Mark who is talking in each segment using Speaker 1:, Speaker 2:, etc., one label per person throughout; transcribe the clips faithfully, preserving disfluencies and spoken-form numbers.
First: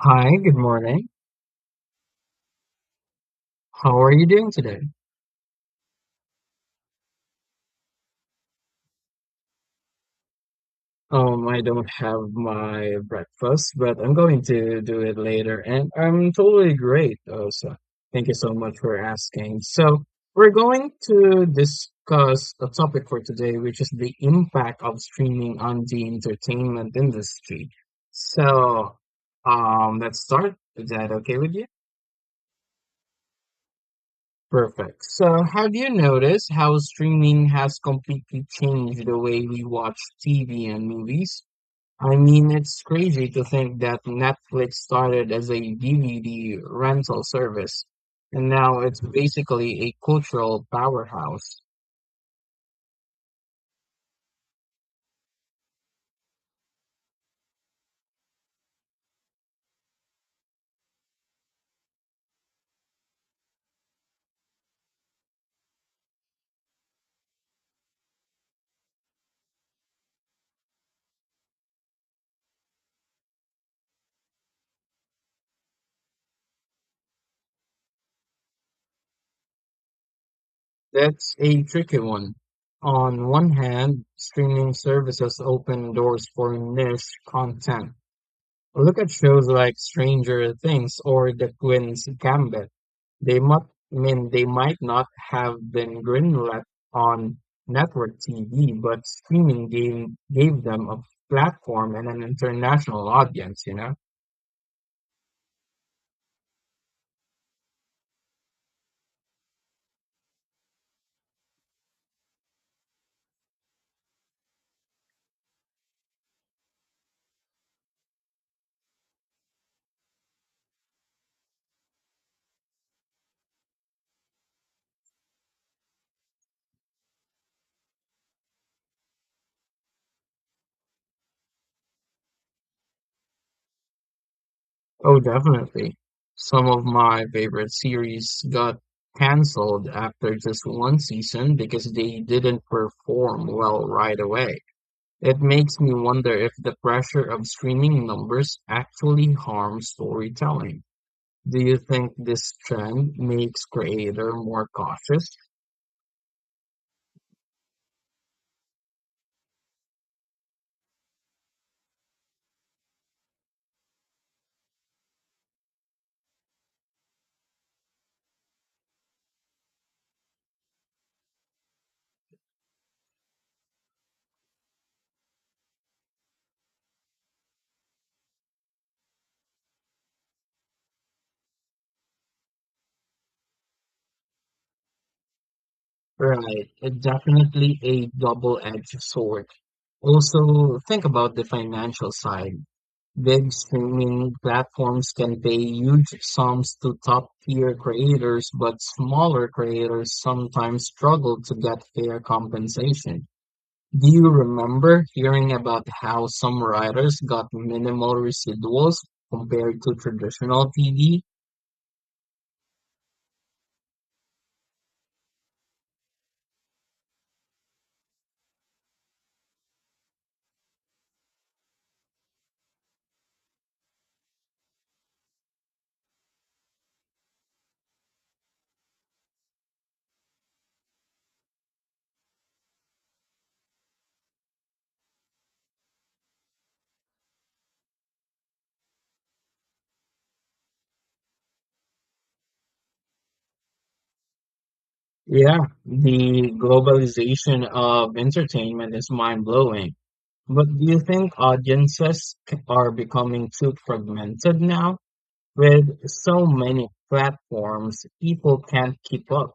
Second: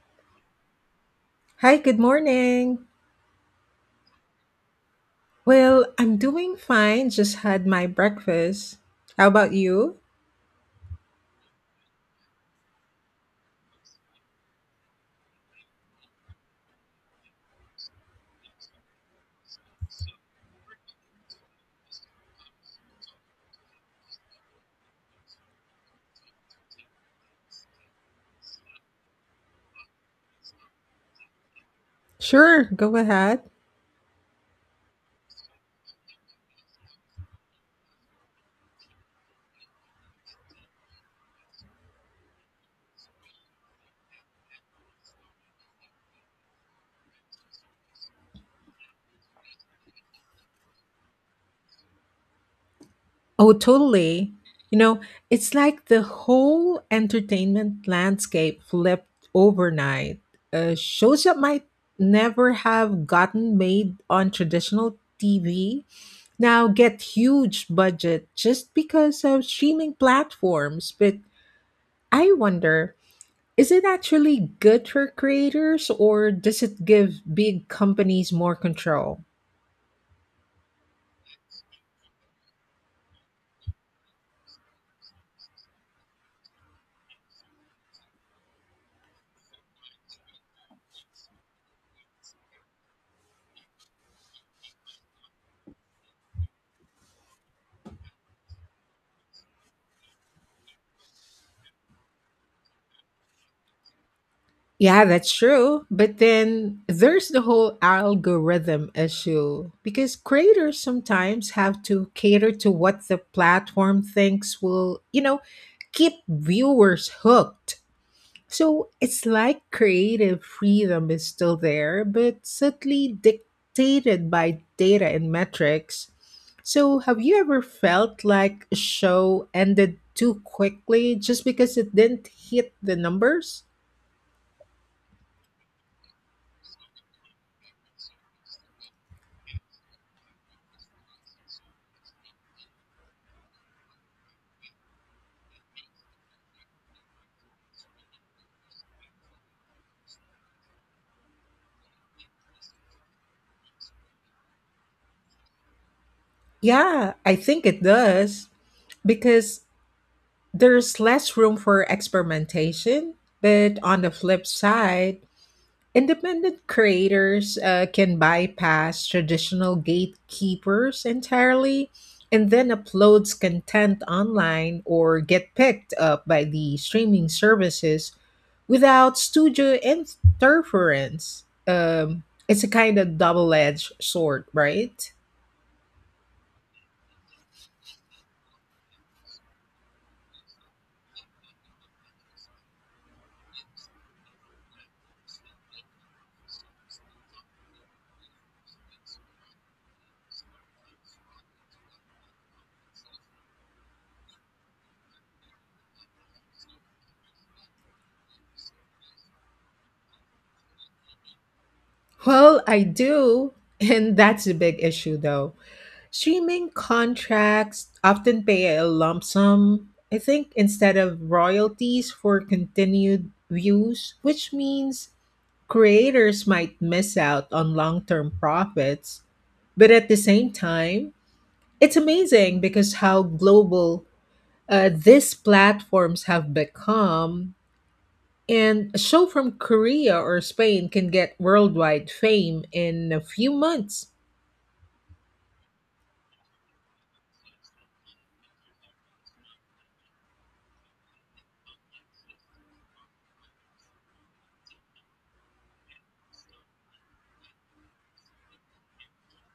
Speaker 1: Hi, good morning.
Speaker 2: Hi, good morning.
Speaker 1: How are you doing today?
Speaker 2: Well, I'm doing fine. Just had my breakfast. How about you?
Speaker 1: Um, I don't have my breakfast, but I'm going to do it later, and I'm totally great also. Thank you so much for asking. So, we're going to discuss a topic for today, which is the impact of streaming on the entertainment industry. So, um, let's start. Is that okay with you?
Speaker 2: Sure, go ahead.
Speaker 1: Perfect. So, have you noticed how streaming has completely changed the way we watch T V and movies? I mean, it's crazy to think that Netflix started as a D V D rental service, and now it's basically a cultural powerhouse.
Speaker 2: Oh, totally. You know, it's like the whole entertainment landscape flipped overnight. Uh, shows that might never have gotten made on traditional T V now get huge budget just because of streaming platforms. But I wonder, is it actually good for creators, or does it give big companies more control?
Speaker 1: That's a tricky one. On one hand, streaming services open doors for niche content. Look at shows like Stranger Things or The Queen's Gambit. They might, I mean, they might not have been greenlit on network T V, but streaming game gave them a platform and an international audience, you know?
Speaker 2: Yeah, that's true. But then there's the whole algorithm issue because creators sometimes have to cater to what the platform thinks will, you know, keep viewers hooked. So it's like creative freedom is still there, but subtly dictated by data and metrics. So have you ever felt like a show ended too quickly just because it didn't hit the numbers?
Speaker 1: Oh, definitely. Some of my favorite series got canceled after just one season because they didn't perform well right away. It makes me wonder if the pressure of streaming numbers actually harms storytelling. Do you think this trend makes creator more cautious?
Speaker 2: Yeah, I think it does because there's less room for experimentation. But on the flip side, independent creators uh, can bypass traditional gatekeepers entirely and then uploads content online or get picked up by the streaming services without studio interference. Um, it's a kind of double edged sword, right?
Speaker 1: Right, it's definitely a double-edged sword. Also, think about the financial side. Big streaming platforms can pay huge sums to top-tier creators, but smaller creators sometimes struggle to get fair compensation. Do you remember hearing about how some writers got minimal residuals compared to traditional T V?
Speaker 2: Well, I do. And that's a big issue, though. Streaming contracts often pay a lump sum, I think, instead of royalties for continued views, which means creators might miss out on long term profits. But at the same time, it's amazing because how global uh, these platforms have become. And a show from Korea or Spain can get worldwide fame in a few months.
Speaker 1: Yeah, the globalization of entertainment is mind-blowing. But do you think audiences c- are becoming too fragmented now? With so many platforms, people can't keep up.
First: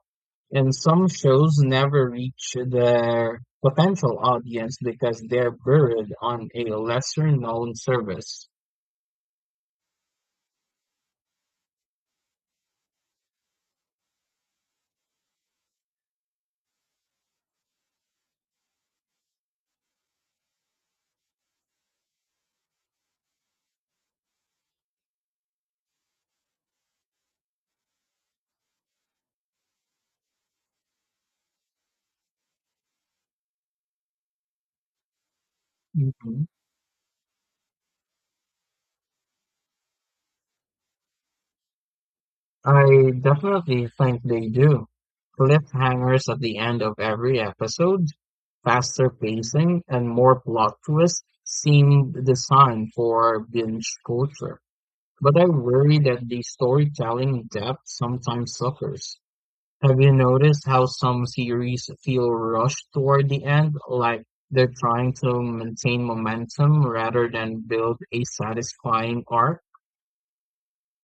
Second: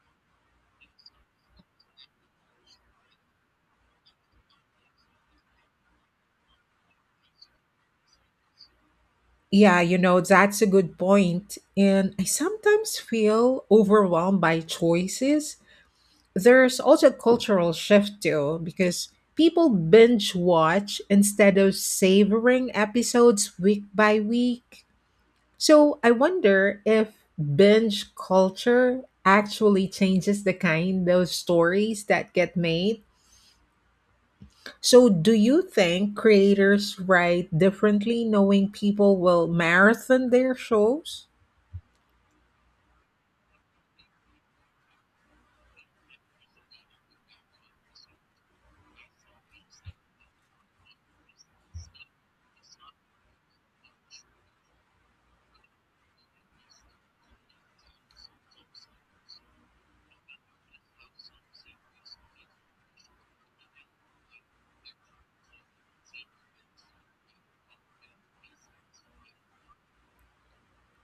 Speaker 1: And some shows never reach their potential audience because they're buried on a lesser known service.
Speaker 2: Yeah, you know, that's a good point. And I sometimes feel overwhelmed by choices. There's also a cultural shift too, because people binge watch instead of savoring episodes week by week. So I wonder if binge culture actually changes the kind of stories that get made. So, do you think
Speaker 1: Mhm.
Speaker 2: creators write differently knowing people will marathon their shows?
Speaker 1: I definitely think they do. Cliffhangers at the end of every episode, faster pacing, and more plot twists seem designed for binge culture. But I worry that the storytelling depth sometimes suffers. Have you noticed how some series feel rushed toward the end, like they're trying to maintain momentum rather than build a satisfying arc?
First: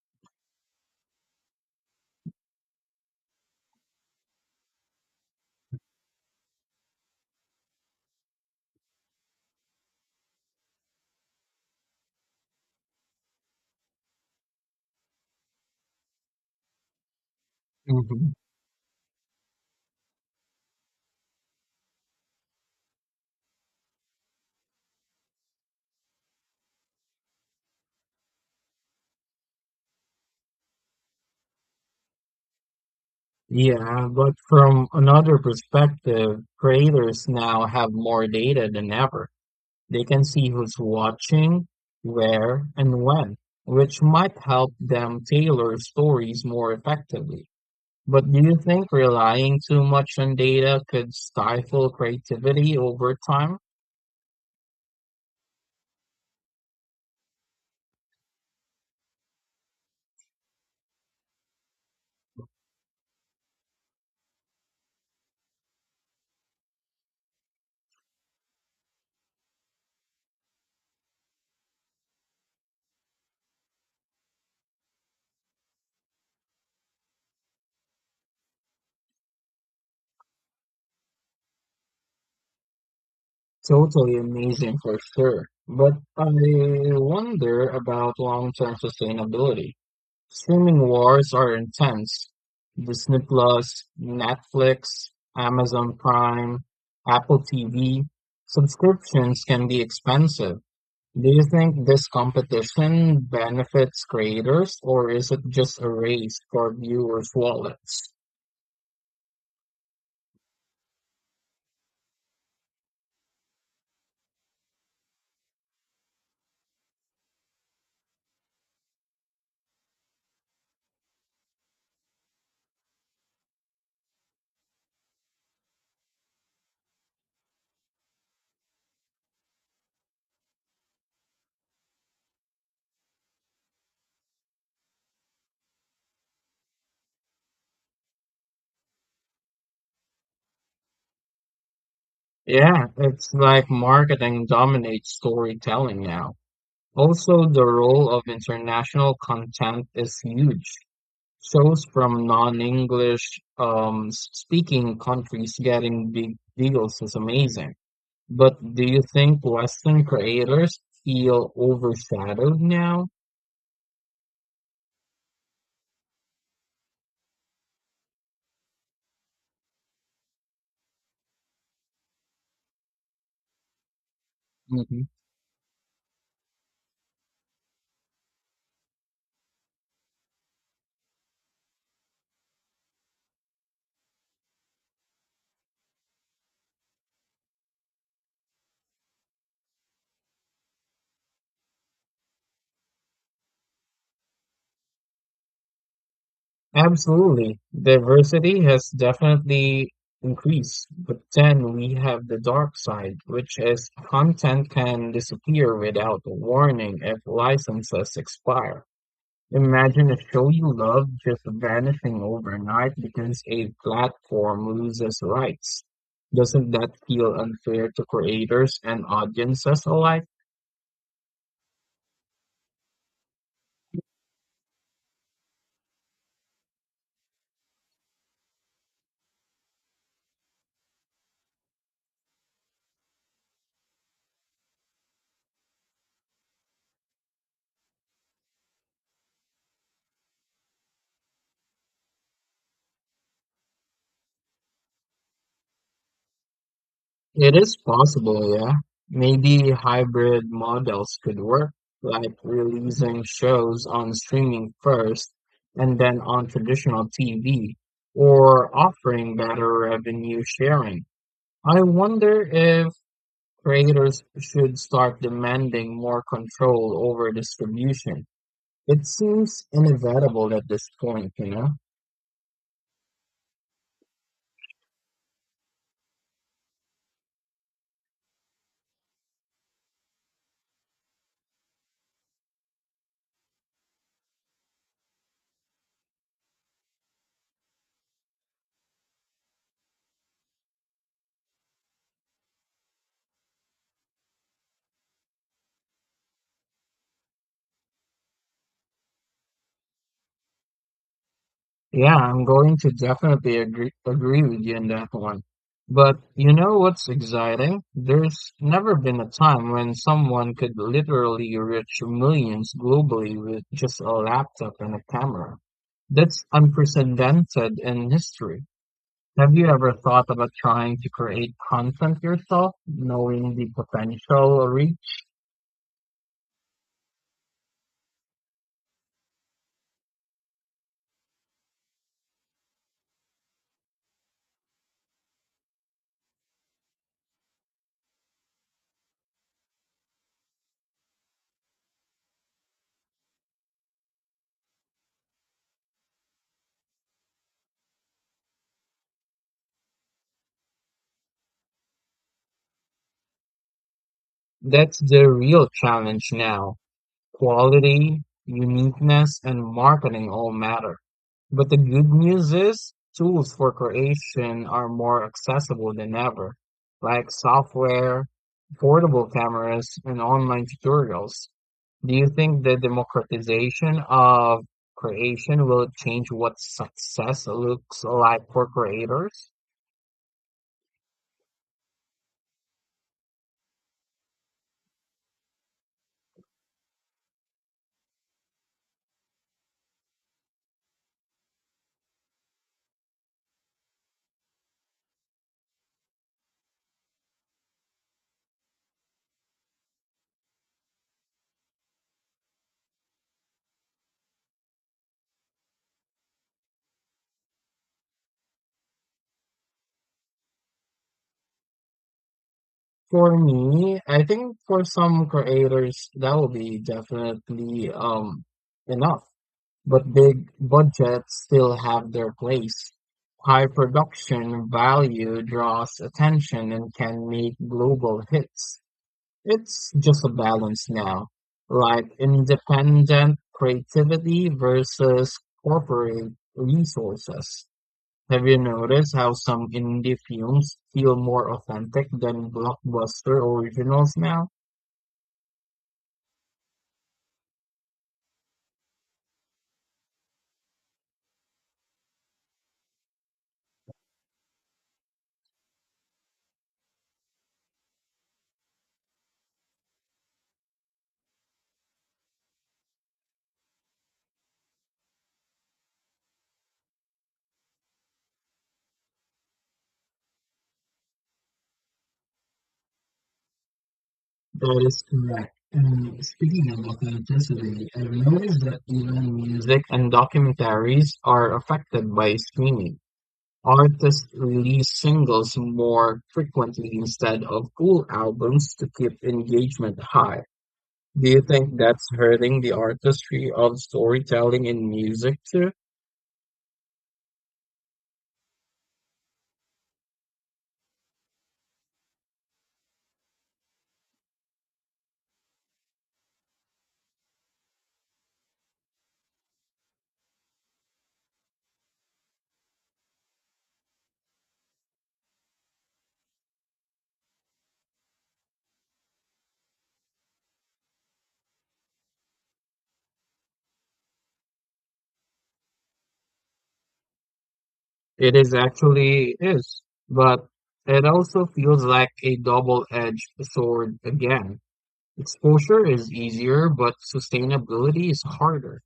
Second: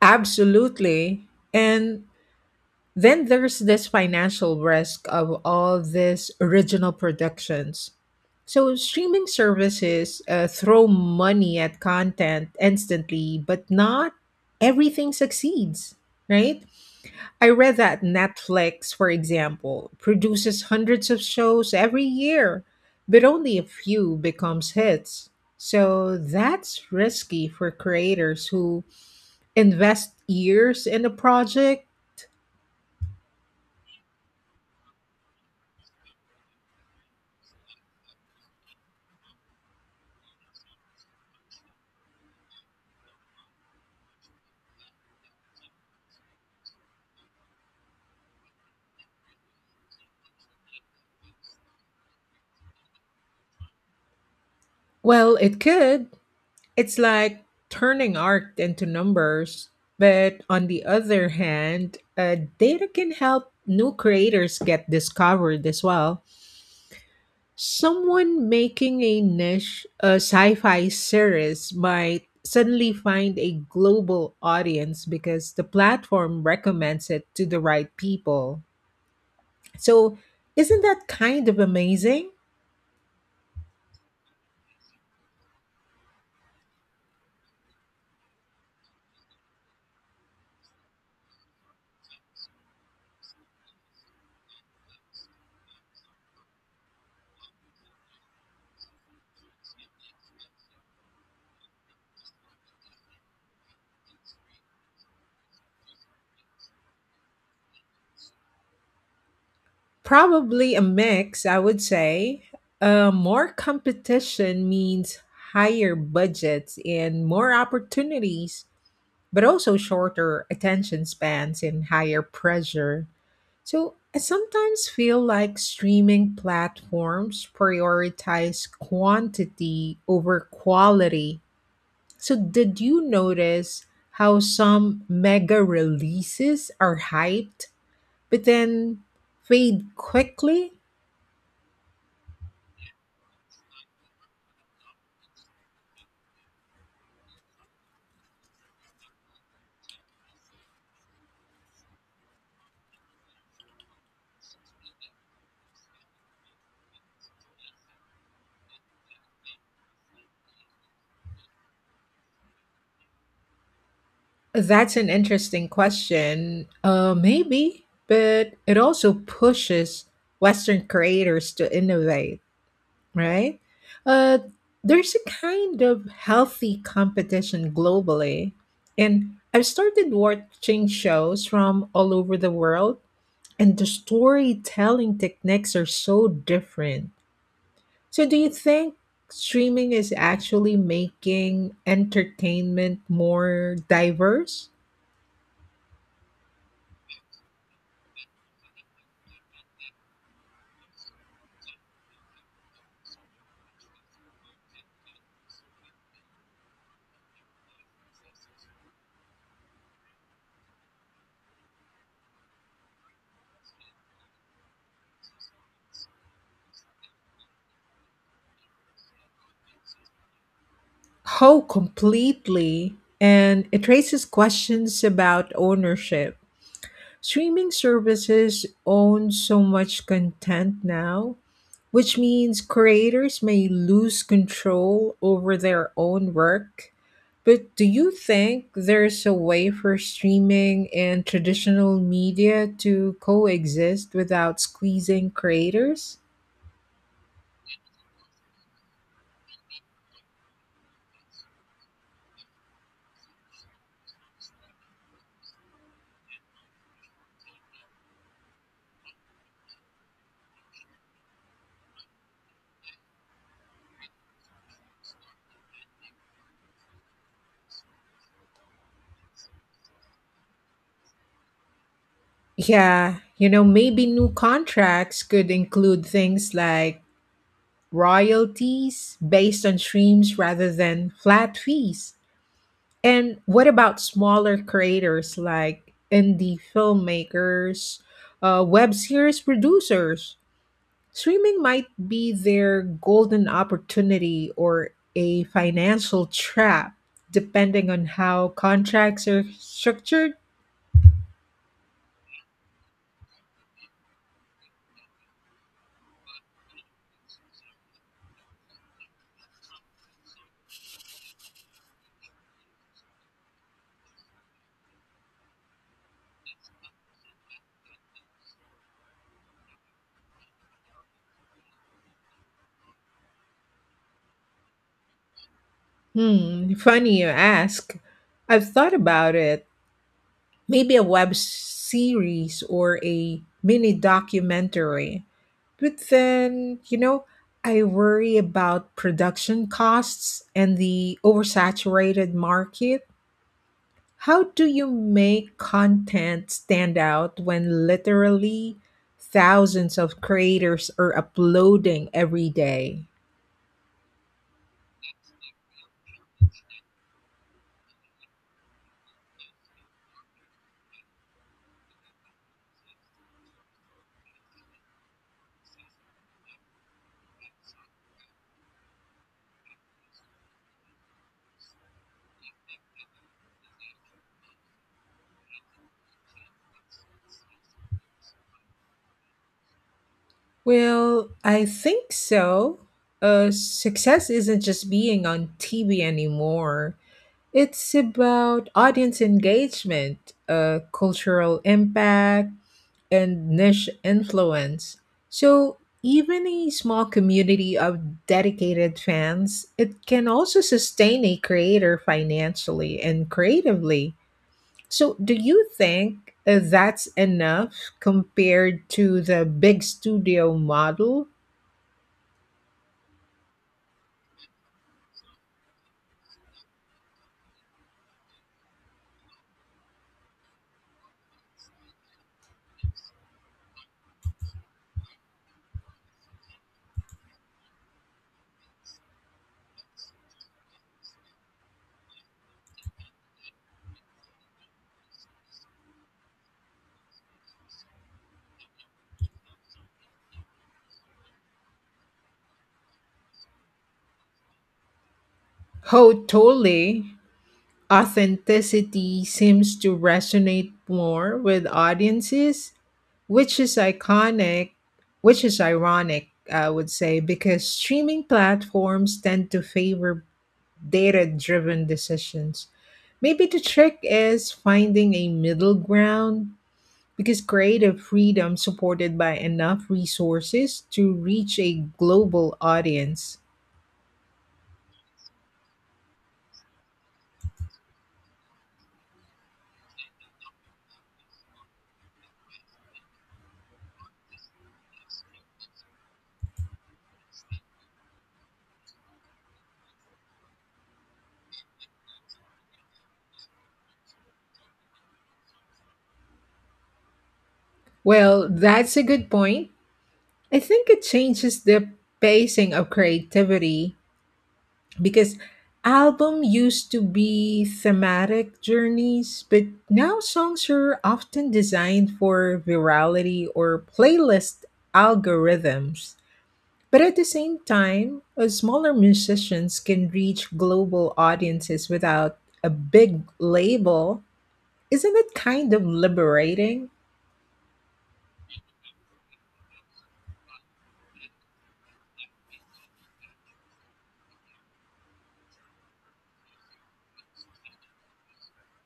Speaker 2: Absolutely. And then there's this financial risk of all these original productions. So streaming services uh, throw money at content instantly, but not everything succeeds, right? I read that
Speaker 1: Mhm.
Speaker 2: Netflix, for example, produces hundreds of shows every year, but only a few becomes hits. So that's risky for creators who invest years in a project?
Speaker 1: Yeah, but from another perspective, creators now have more data than ever. They can see who's watching, where, and when, which might help them tailor stories more effectively. But do you think relying too much on data could stifle creativity over time?
Speaker 2: Well, it could. It's like turning art into numbers. But on the other hand, uh, data can help new creators get discovered as well. Someone making a niche a sci fi series might suddenly find a global audience because the platform recommends it to the right people. So, isn't that kind of amazing?
Speaker 1: Totally amazing for sure. But I wonder about long-term sustainability. Streaming wars are intense. Disney Plus, Netflix, Amazon Prime, Apple T V. Subscriptions can be expensive. Do you think this competition benefits creators or is it just a race for viewers' wallets?
Speaker 2: Probably a mix, I would say. Uh, more competition means higher budgets and more opportunities, but also shorter attention spans and higher pressure. So I sometimes feel like streaming platforms prioritize quantity over quality. So, did you notice how some mega releases are hyped but then fade quickly?
Speaker 1: Yeah, it's like marketing dominates storytelling now. Also, the role of international content is huge. Shows from non-English um, speaking countries getting big deals is amazing. But do you think Western creators feel overshadowed now?
Speaker 2: That's an interesting question. Uh, maybe, but it also pushes Western creators to innovate, right? Uh,
Speaker 1: Hmm.
Speaker 2: there's a kind of healthy competition globally, and I've started watching shows from all over the world, and the storytelling techniques are so different. So, do you think streaming is actually making entertainment more diverse?
Speaker 1: Absolutely. Diversity has definitely increased, but then we have the dark side, which is content can disappear without a warning if licenses expire. Imagine a show you love just vanishing overnight because a platform loses rights. Doesn't that feel unfair to creators and audiences alike?
Speaker 2: Oh, completely. And it raises questions about ownership. Streaming services own so much content now, which means creators may lose control over their own work. But do you think there's a way for streaming and traditional media to coexist without squeezing creators?
Speaker 1: It is possible, yeah. Maybe hybrid models could work, like releasing shows on streaming first and then on traditional T V, or offering better revenue sharing. I wonder if Traders should start demanding more control over distribution. It seems inevitable at this point, you know?
Speaker 2: Yeah, you know, maybe new contracts could include things like royalties based on streams rather than flat fees. And what about smaller creators like indie filmmakers, uh, web series producers? Streaming might be their golden opportunity or a financial trap, depending on how contracts are structured.
Speaker 1: Yeah, I'm going to definitely agree, agree with you on that one. But you know what's exciting? There's never been a time when someone could literally reach millions globally with just a laptop and a camera. That's unprecedented in history. Have you ever thought about trying to create content yourself, knowing the potential reach?
Speaker 2: Hmm, funny you ask. I've thought about it. Maybe a web series or a mini documentary. But then, you know, I worry about production costs and the oversaturated market. How do you make content stand out when literally thousands of creators are uploading every day?
Speaker 1: That's the real challenge now. Quality, uniqueness, and marketing all matter. But the good news is, tools for creation are more accessible than ever, like software, portable cameras, and online tutorials. Do you think the democratization of creation will change what success looks like for creators?
Speaker 2: Well, I think so. Uh, success isn't just being on T V anymore. It's about audience engagement, uh, cultural impact, and niche influence. So, even a small community of dedicated fans, it can also sustain a creator financially and creatively. So, do you think uh, that's enough compared to the big studio model?
Speaker 1: For me, I think for some creators that will be definitely um enough. But big budgets still have their place. High production value draws attention and can make global hits. It's just a balance now, like independent creativity versus corporate resources. Have you noticed how some indie films feel more authentic than blockbuster originals now?
Speaker 2: Oh, totally. Authenticity seems to resonate more with audiences, which is iconic, which is ironic, I would say, because streaming platforms tend to favor data driven decisions. Maybe the trick is finding a middle ground because creative freedom supported by enough resources to reach a global audience.
Speaker 1: That is correct. And speaking of authenticity, I've noticed that even music Music and documentaries are affected by streaming. Artists release singles more frequently instead of full albums to keep engagement high. Do you think that's hurting the artistry of storytelling in music too?
Speaker 2: Well, that's a good point. I think it changes the pacing of creativity because album used to be thematic journeys, but now songs are often designed for virality or playlist algorithms. But at the same time, uh, smaller musicians can reach global audiences without a big label. Isn't it kind of liberating?
Speaker 1: It is actually is, but it also feels like a double-edged sword again. Exposure is easier, but sustainability is harder.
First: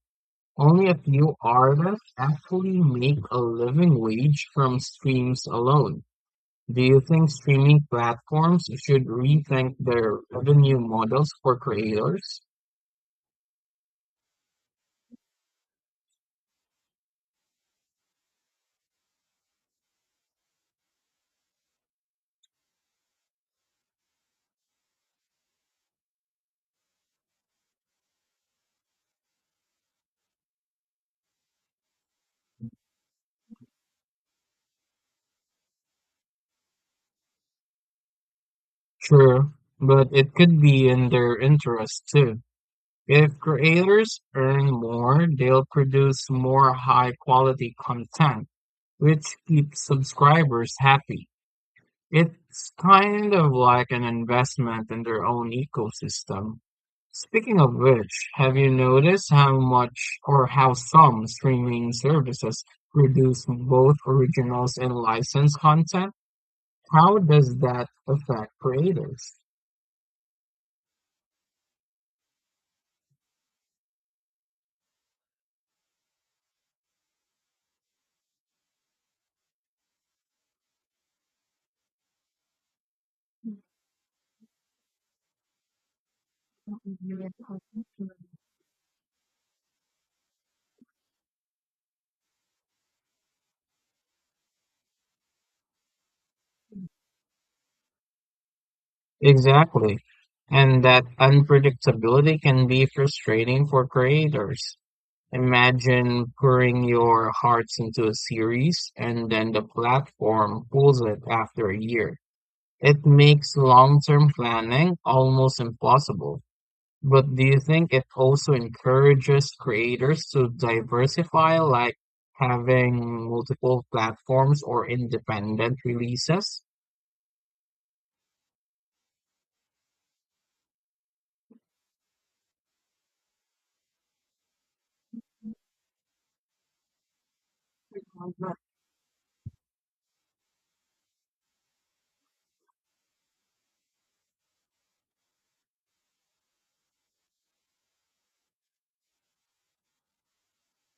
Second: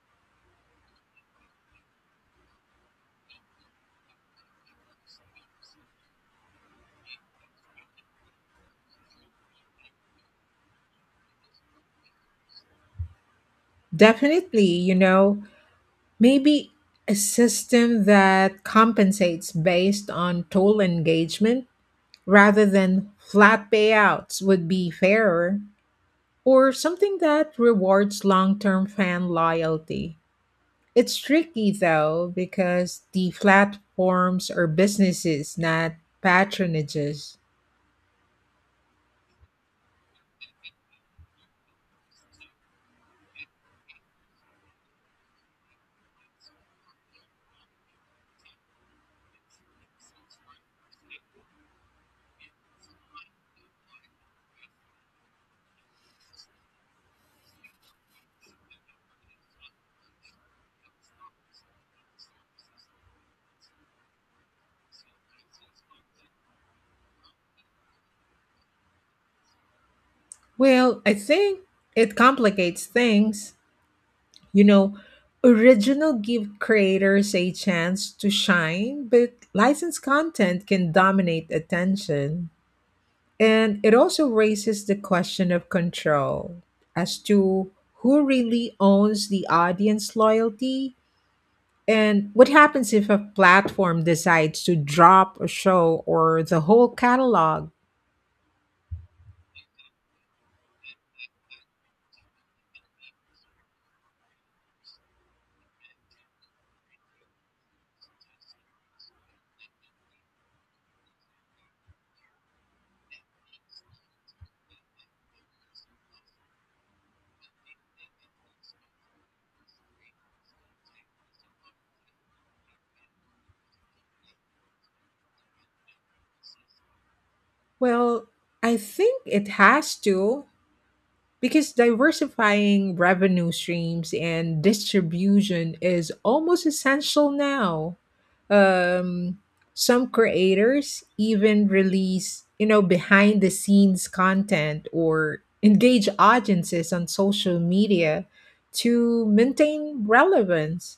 Speaker 1: Only a few artists actually make a living wage from streams alone. Do you think streaming platforms should rethink their revenue models for creators?
Speaker 2: Definitely, you know, maybe a system that compensates based on total engagement rather than flat payouts would be fairer, or something that rewards long term fan loyalty. It's tricky though because the platforms are businesses, not patronages.
Speaker 1: Sure, but it could be in their interest too. If creators earn more, they'll produce more high quality content, which keeps subscribers happy. It's kind of like an investment in their own ecosystem. Speaking of which, have you noticed how much or how some streaming services produce both originals and licensed content? How does that affect creators?
Speaker 2: Well, I think it complicates things. You know, original give creators a chance to shine, but licensed content can dominate attention. And it also raises the question of control as to who really owns the audience loyalty and what happens if a platform decides to drop a show or the whole catalog.
Speaker 1: Exactly. And that unpredictability can be frustrating for creators. Imagine pouring your hearts into a series and then the platform pulls it after a year. It makes long-term planning almost impossible. But do you think it also encourages creators to diversify, like having multiple platforms or independent releases?
Speaker 2: Well, I think it has to, because diversifying revenue streams and distribution is almost essential now. Um, some creators even release, you know, behind the scenes content or engage audiences on social media to maintain relevance.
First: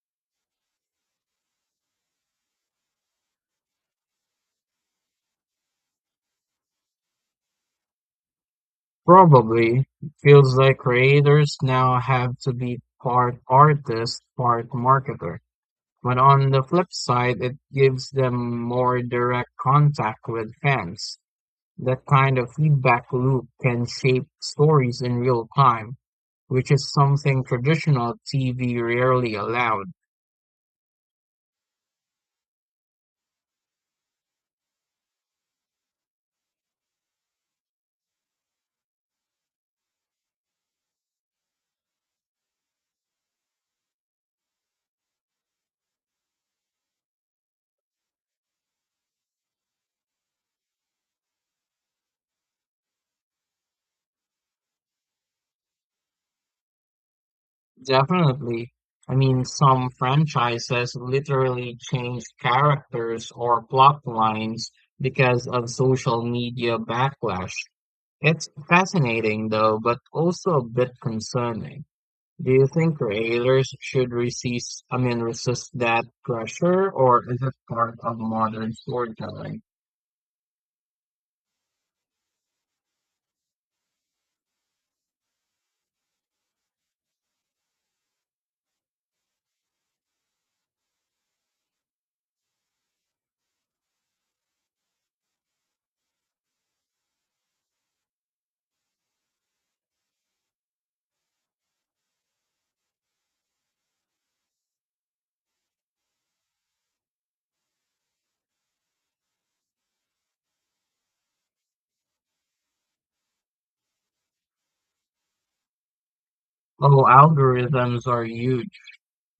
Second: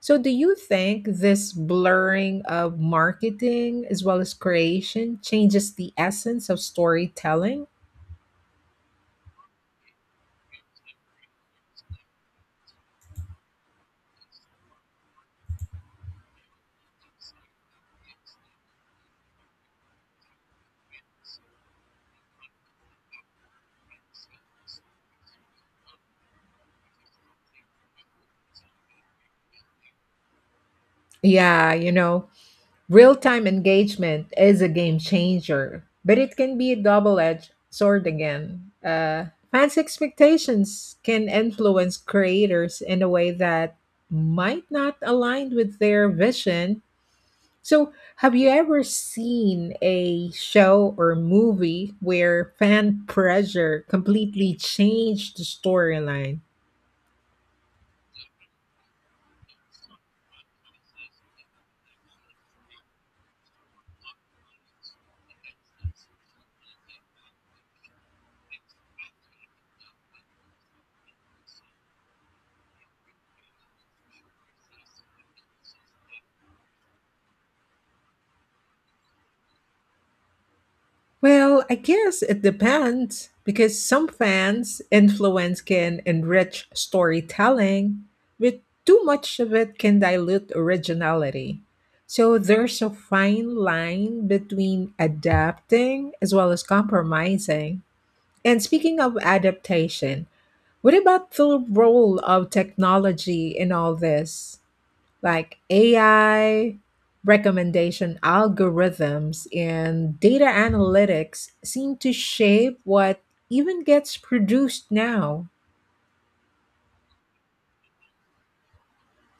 Speaker 2: So, do you think this blurring of marketing as well as creation changes the essence of storytelling?
Speaker 1: Probably. Feels like creators now have to be part artist, part marketer. But on the flip side, it gives them more direct contact with fans. That kind of feedback loop can shape stories in real time, which is something traditional T V rarely allowed.
Speaker 2: Yeah, you know, real time engagement is a game changer, but it can be a double edged sword again. Uh, fans' expectations can influence creators in a way that might not align with their vision. So, have you ever seen a show or movie where fan pressure completely changed the storyline?
Speaker 1: Definitely. I mean, some franchises literally changed characters or plot lines because of social media backlash. It's fascinating though, but also a bit concerning. Do you think creators should resist, I mean, resist that pressure, or is it part of modern storytelling?
Speaker 2: Well, I guess it depends because some fans' influence can enrich storytelling, but too much of it can dilute originality. So there's a fine line between adapting as well as compromising. And speaking of adaptation, what about the role of technology in all this? Like A I recommendation algorithms and data analytics seem to shape what even gets produced now.
Speaker 1: Oh, algorithms are huge.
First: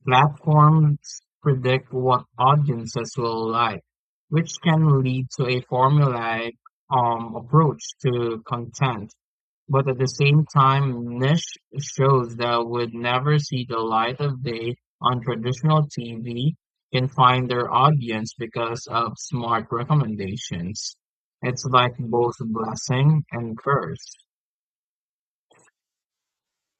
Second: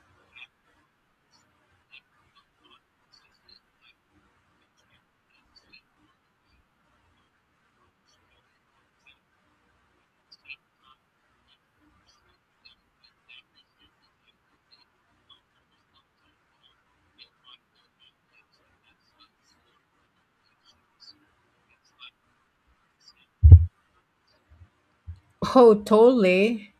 Speaker 1: Platforms predict what audiences will like, which can lead to a formulaic um, approach to content. But at the same time, niche shows that would never see the light of day on traditional T V can find their audience because of smart recommendations. It's like both a blessing and curse.
Speaker 2: Oh, totally.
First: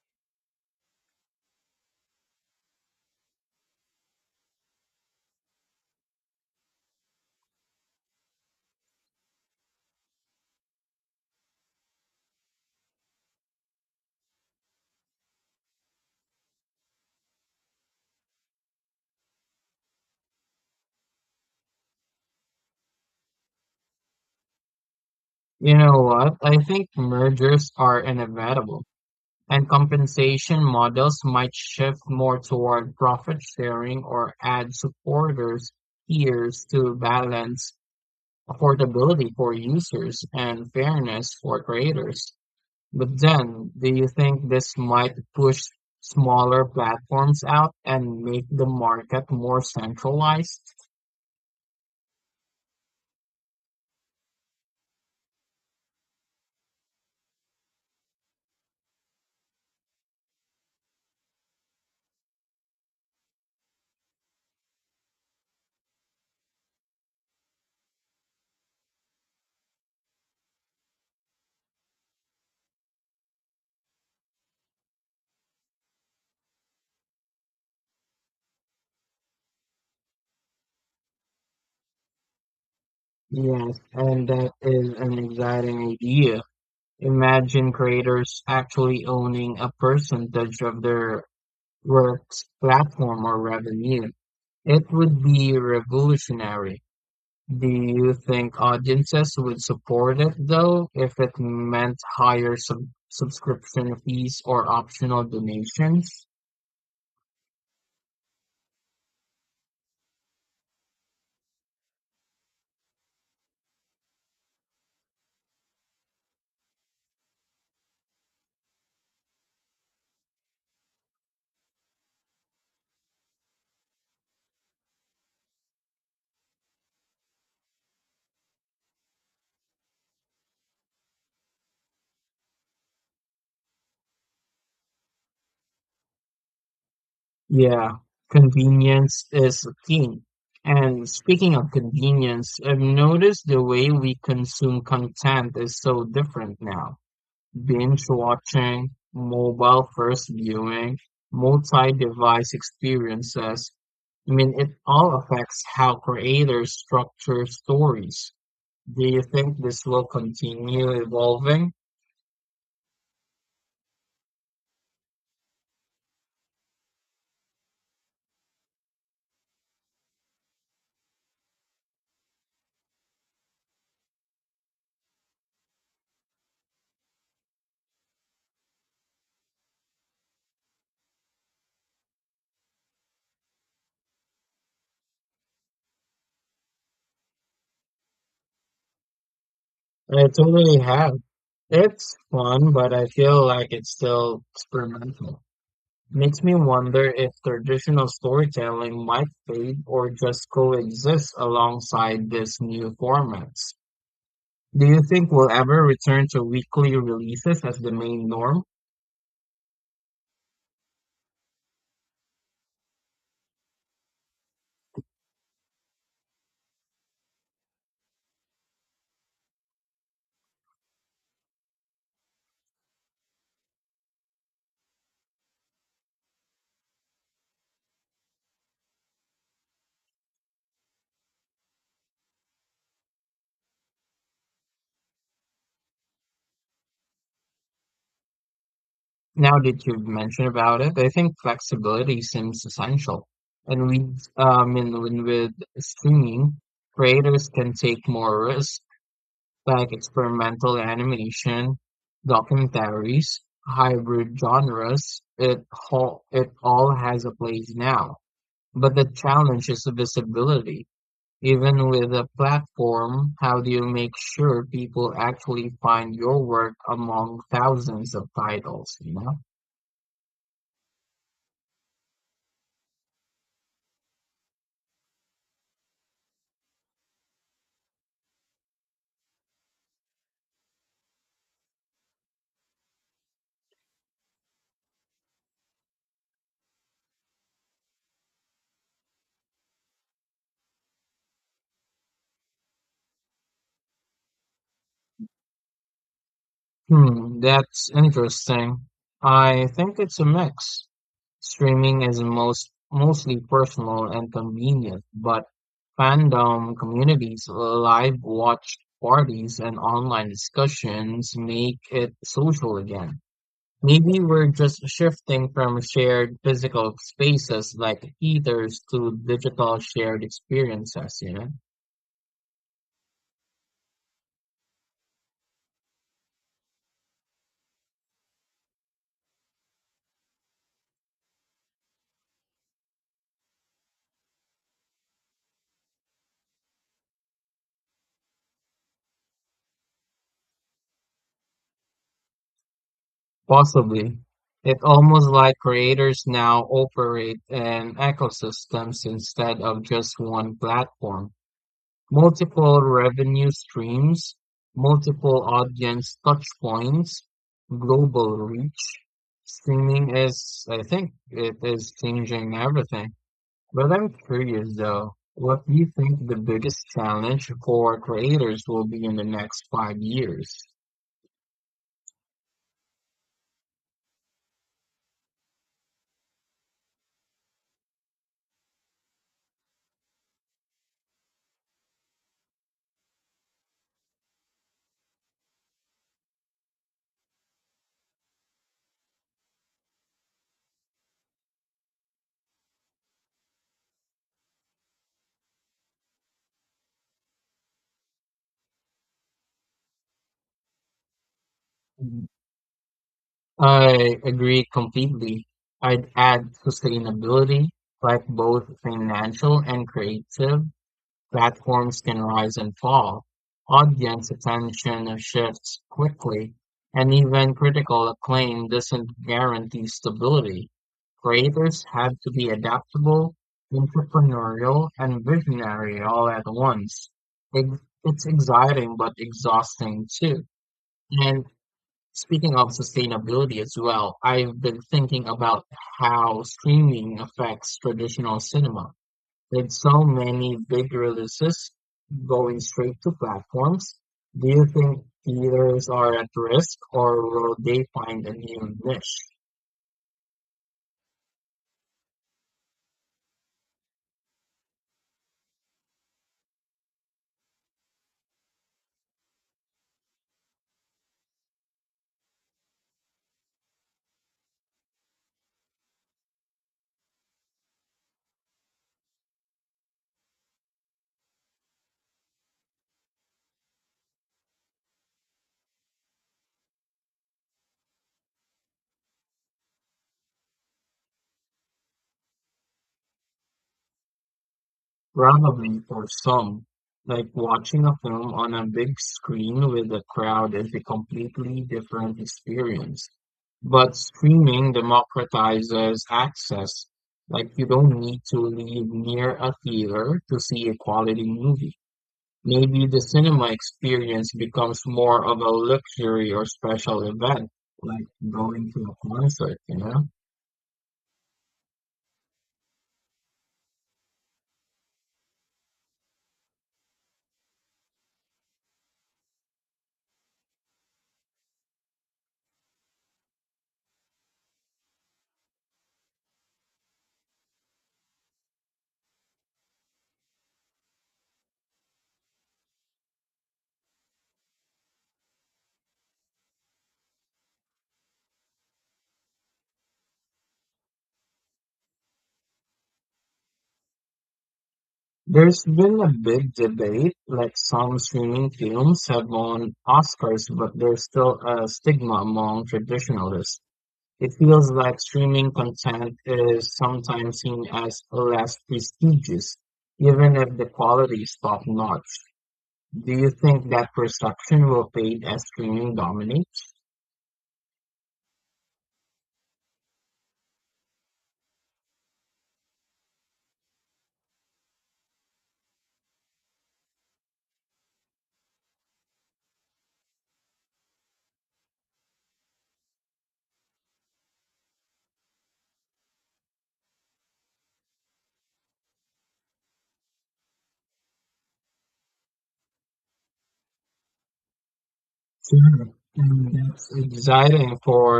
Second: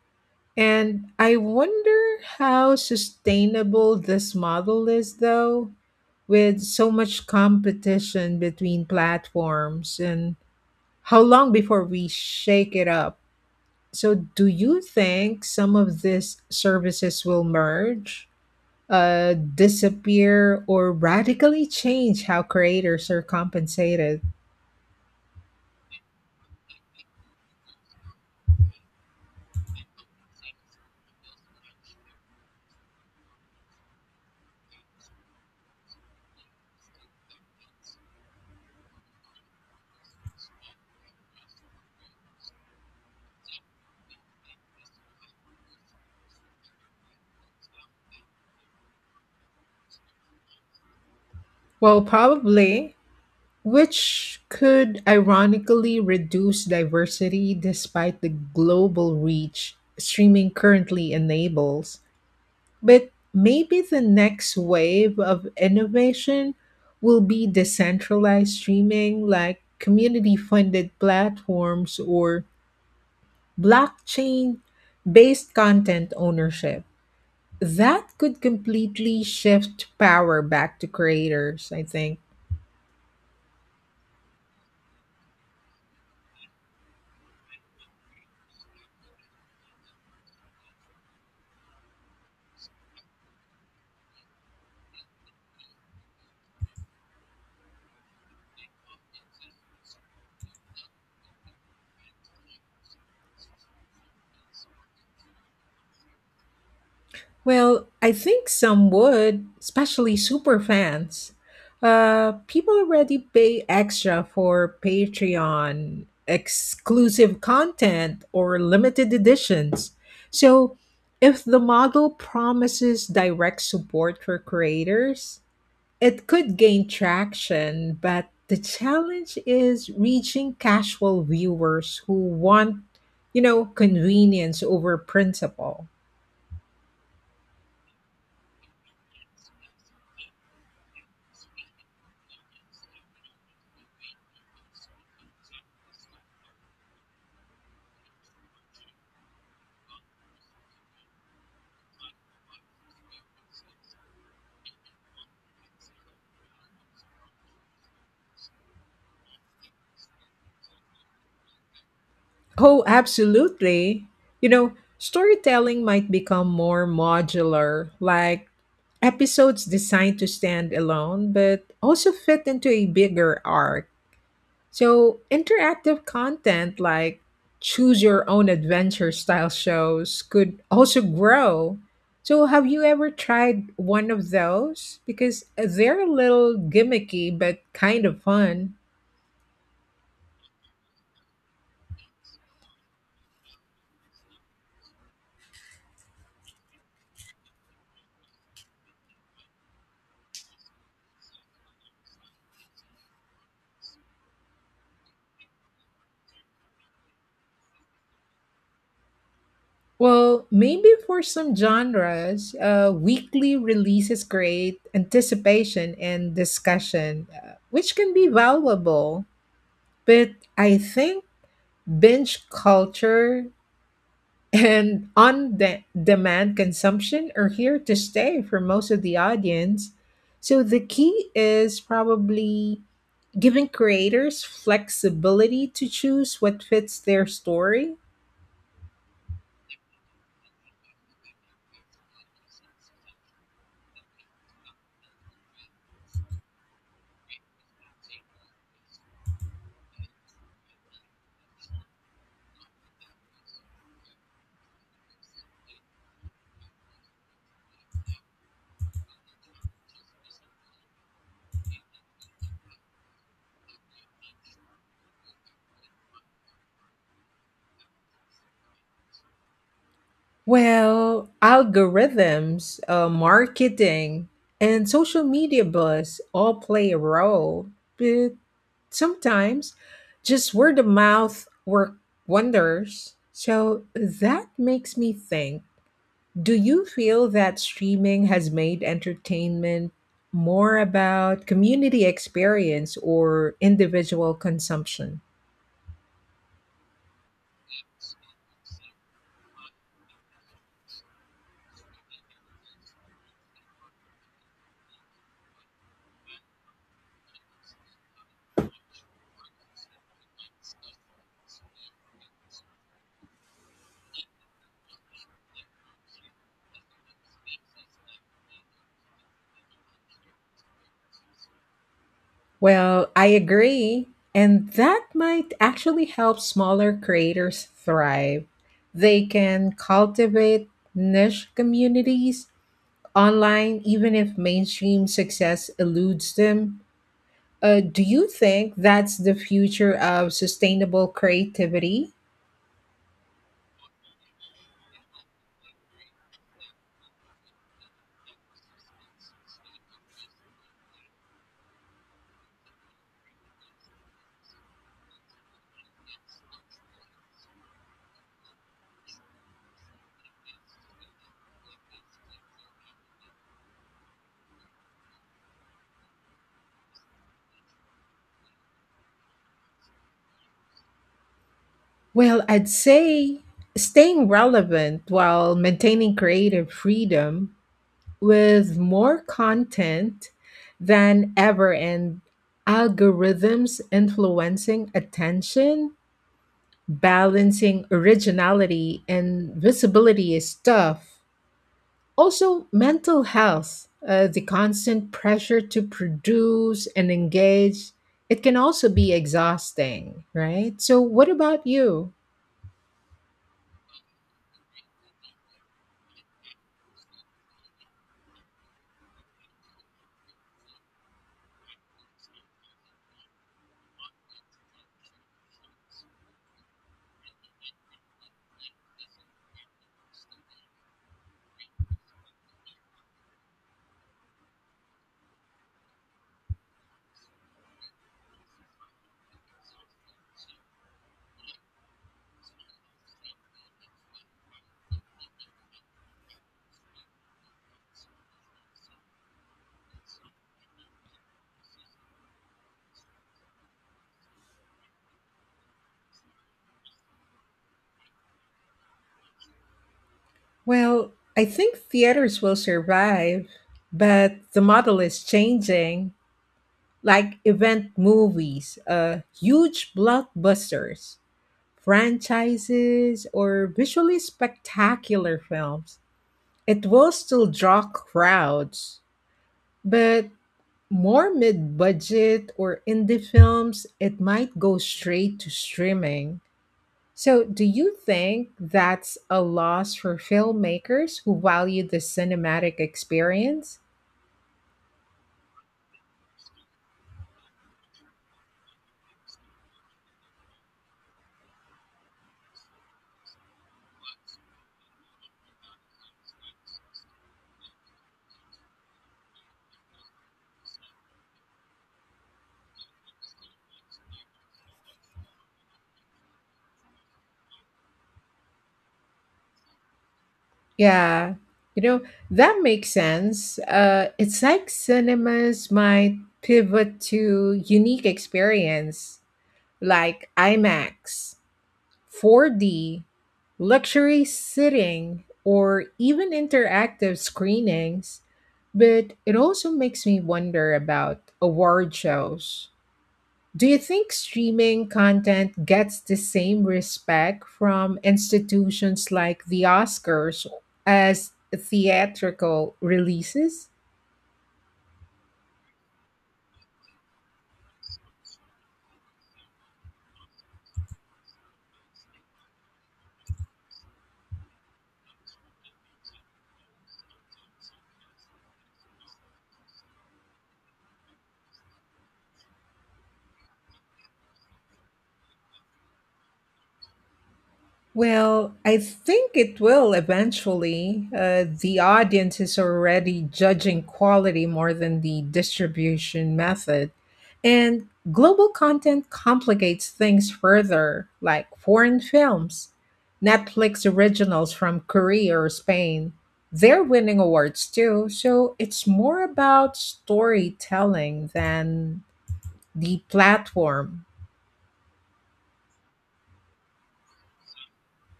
Speaker 2: And I wonder how sustainable this model is, though, with so much competition between platforms and how long before we shake it up. So, do you think some of these services will merge, uh, disappear, or radically change how creators are compensated?
Speaker 1: You know what? I think mergers are inevitable, and compensation models might shift more toward profit sharing or ad supporters tiers to balance affordability for users and fairness for creators. But then, do you think this might push smaller platforms out and make the market more centralized?
Speaker 2: Well, probably, which could ironically reduce diversity despite the global reach streaming currently enables. But maybe the next wave of innovation will be decentralized streaming like community funded platforms or blockchain based content ownership. That could completely shift power back to creators, I think.
Speaker 1: Yes, and that is an exciting idea. Imagine creators actually owning a percentage of their work's platform or revenue. It would be revolutionary. Do you think audiences would support it though if it meant higher sub subscription fees or optional donations?
Speaker 2: Well, I think some would, especially super fans. Uh, people already pay extra for Patreon exclusive content or limited editions. So, if the model promises direct support for creators, it could gain traction, but the challenge is reaching casual viewers who want, you know, convenience over principle.
Speaker 1: Yeah, convenience is king. And speaking of convenience, I've noticed the way we consume content is so different now. Binge watching, mobile first viewing, multi-device experiences. I mean, it all affects how creators structure stories. Do you think this will continue evolving?
Speaker 2: Oh, absolutely. You know, storytelling might become more modular, like episodes designed to stand alone, but also fit into a bigger arc. So, interactive content like choose your own adventure style shows could also grow. So, have you ever tried one of those? Because they're a little gimmicky but kind of fun.
Speaker 1: I totally have. It's fun, but I feel like it's still experimental. Makes me wonder if traditional storytelling might fade or just coexist alongside these new formats. Do you think we'll ever return to weekly releases as the main norm?
Speaker 2: Well, maybe for some genres, uh, weekly releases create anticipation and discussion, uh, which can be valuable. But I think binge culture and on de- demand consumption are here to stay for most of the audience. So the key is probably giving creators flexibility to choose what fits their story.
Speaker 1: Now that you've mentioned about it, I think flexibility seems essential. And we, um, in, when with streaming, creators can take more risks, like experimental animation, documentaries, hybrid genres. It all, it all has a place now. But the challenge is the visibility. Even with a platform, how do you make sure people actually find your work among thousands of titles, you know?
Speaker 2: Well, algorithms, uh, marketing, and social media buzz all play a role, but sometimes just word of mouth work wonders. So that makes me think, do you feel that streaming has made entertainment more about community experience or individual consumption?
Speaker 1: Hmm, that's interesting. I think it's a mix. Streaming is most mostly personal and convenient, but fandom communities, live watch parties, and online discussions make it social again. Maybe we're just shifting from shared physical spaces like theaters to digital shared experiences, you know?
Speaker 2: Well, I agree. And that might actually help smaller creators thrive. They can cultivate niche communities online, even if mainstream success eludes them. Uh, do you think that's the future of sustainable creativity?
Speaker 1: Possibly. It's almost like creators now operate in ecosystems instead of just one platform. Multiple revenue streams, multiple audience touchpoints, global reach. Streaming is, I think, It is changing everything. But I'm curious though, what do you think the biggest challenge for creators will be in the next five years?
Speaker 2: Well, I'd say staying relevant while maintaining creative freedom with more content than ever and algorithms influencing attention, balancing originality and visibility is tough. Also, mental health, uh, the constant pressure to produce and engage, it can also be exhausting, right? So, what about you?
Speaker 1: I agree completely. I'd add sustainability, like both financial and creative platforms can rise and fall. Audience attention shifts quickly, and even critical acclaim doesn't guarantee stability. Creators have to be adaptable, entrepreneurial, and visionary all at once. Ex- It's exciting but exhausting too. And speaking of sustainability as well, I've been thinking about how streaming affects traditional cinema. With so many big releases going straight to platforms, do you think theaters are at risk or will they find a new niche?
Speaker 2: Well, I think theaters will survive, but the model is changing. Like event movies, uh, huge blockbusters, franchises, or visually spectacular films. It will still draw crowds, but more mid budget or indie films, it might go straight to streaming. So, do you think that's a loss for filmmakers who value the cinematic experience?
Speaker 1: Probably for some. Like watching a film on a big screen with a crowd is a completely different experience. But streaming democratizes access. Like you don't need to live near a theater to see a quality movie. Maybe the cinema experience becomes more of a luxury or special event, like going to a concert, you know?
Speaker 2: Yeah, you know, that makes sense. Uh, it's like cinemas might pivot to unique experience like IMAX, four D, luxury sitting, or even interactive screenings. But it also makes me wonder about award shows. Do you think streaming content gets the same respect from institutions like the Oscars as theatrical releases?
Speaker 1: There's been a big debate, like some streaming films have won Oscars, but there's still a stigma among traditionalists. It feels like streaming content is sometimes seen as less prestigious, even if the quality is top-notch. Do you think that perception will fade as streaming dominates?
Speaker 2: Well, I think it will eventually. Uh, the audience is already judging quality more than the distribution method. And global content complicates things further, like foreign films, Netflix originals from Korea or Spain. They're winning awards too, so it's more about storytelling than the platform.
Speaker 1: Sure. And that's exciting for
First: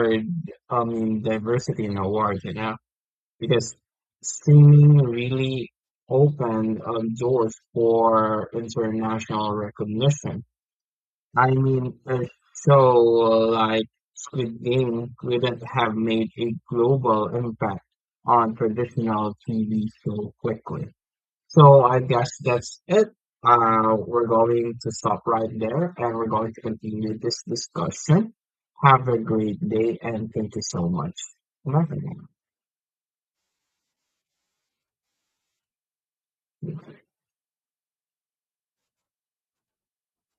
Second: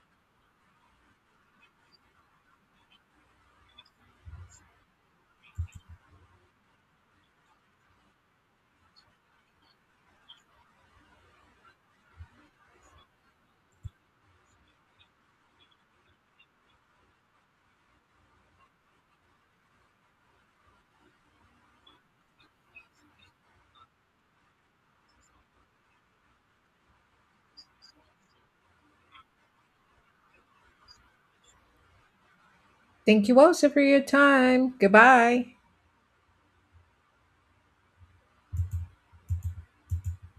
Speaker 1: um diversity in awards, you know, because streaming really opened um, doors for international recognition. I mean, a show like Squid Game wouldn't have made a global impact on traditional T V so quickly. So I guess that's it. Uh, we're going to stop right there and we're going to continue this discussion. Have a great day and thank you so much. Bye for
Speaker 2: Thank you also for your time. Goodbye.
Speaker 1: now.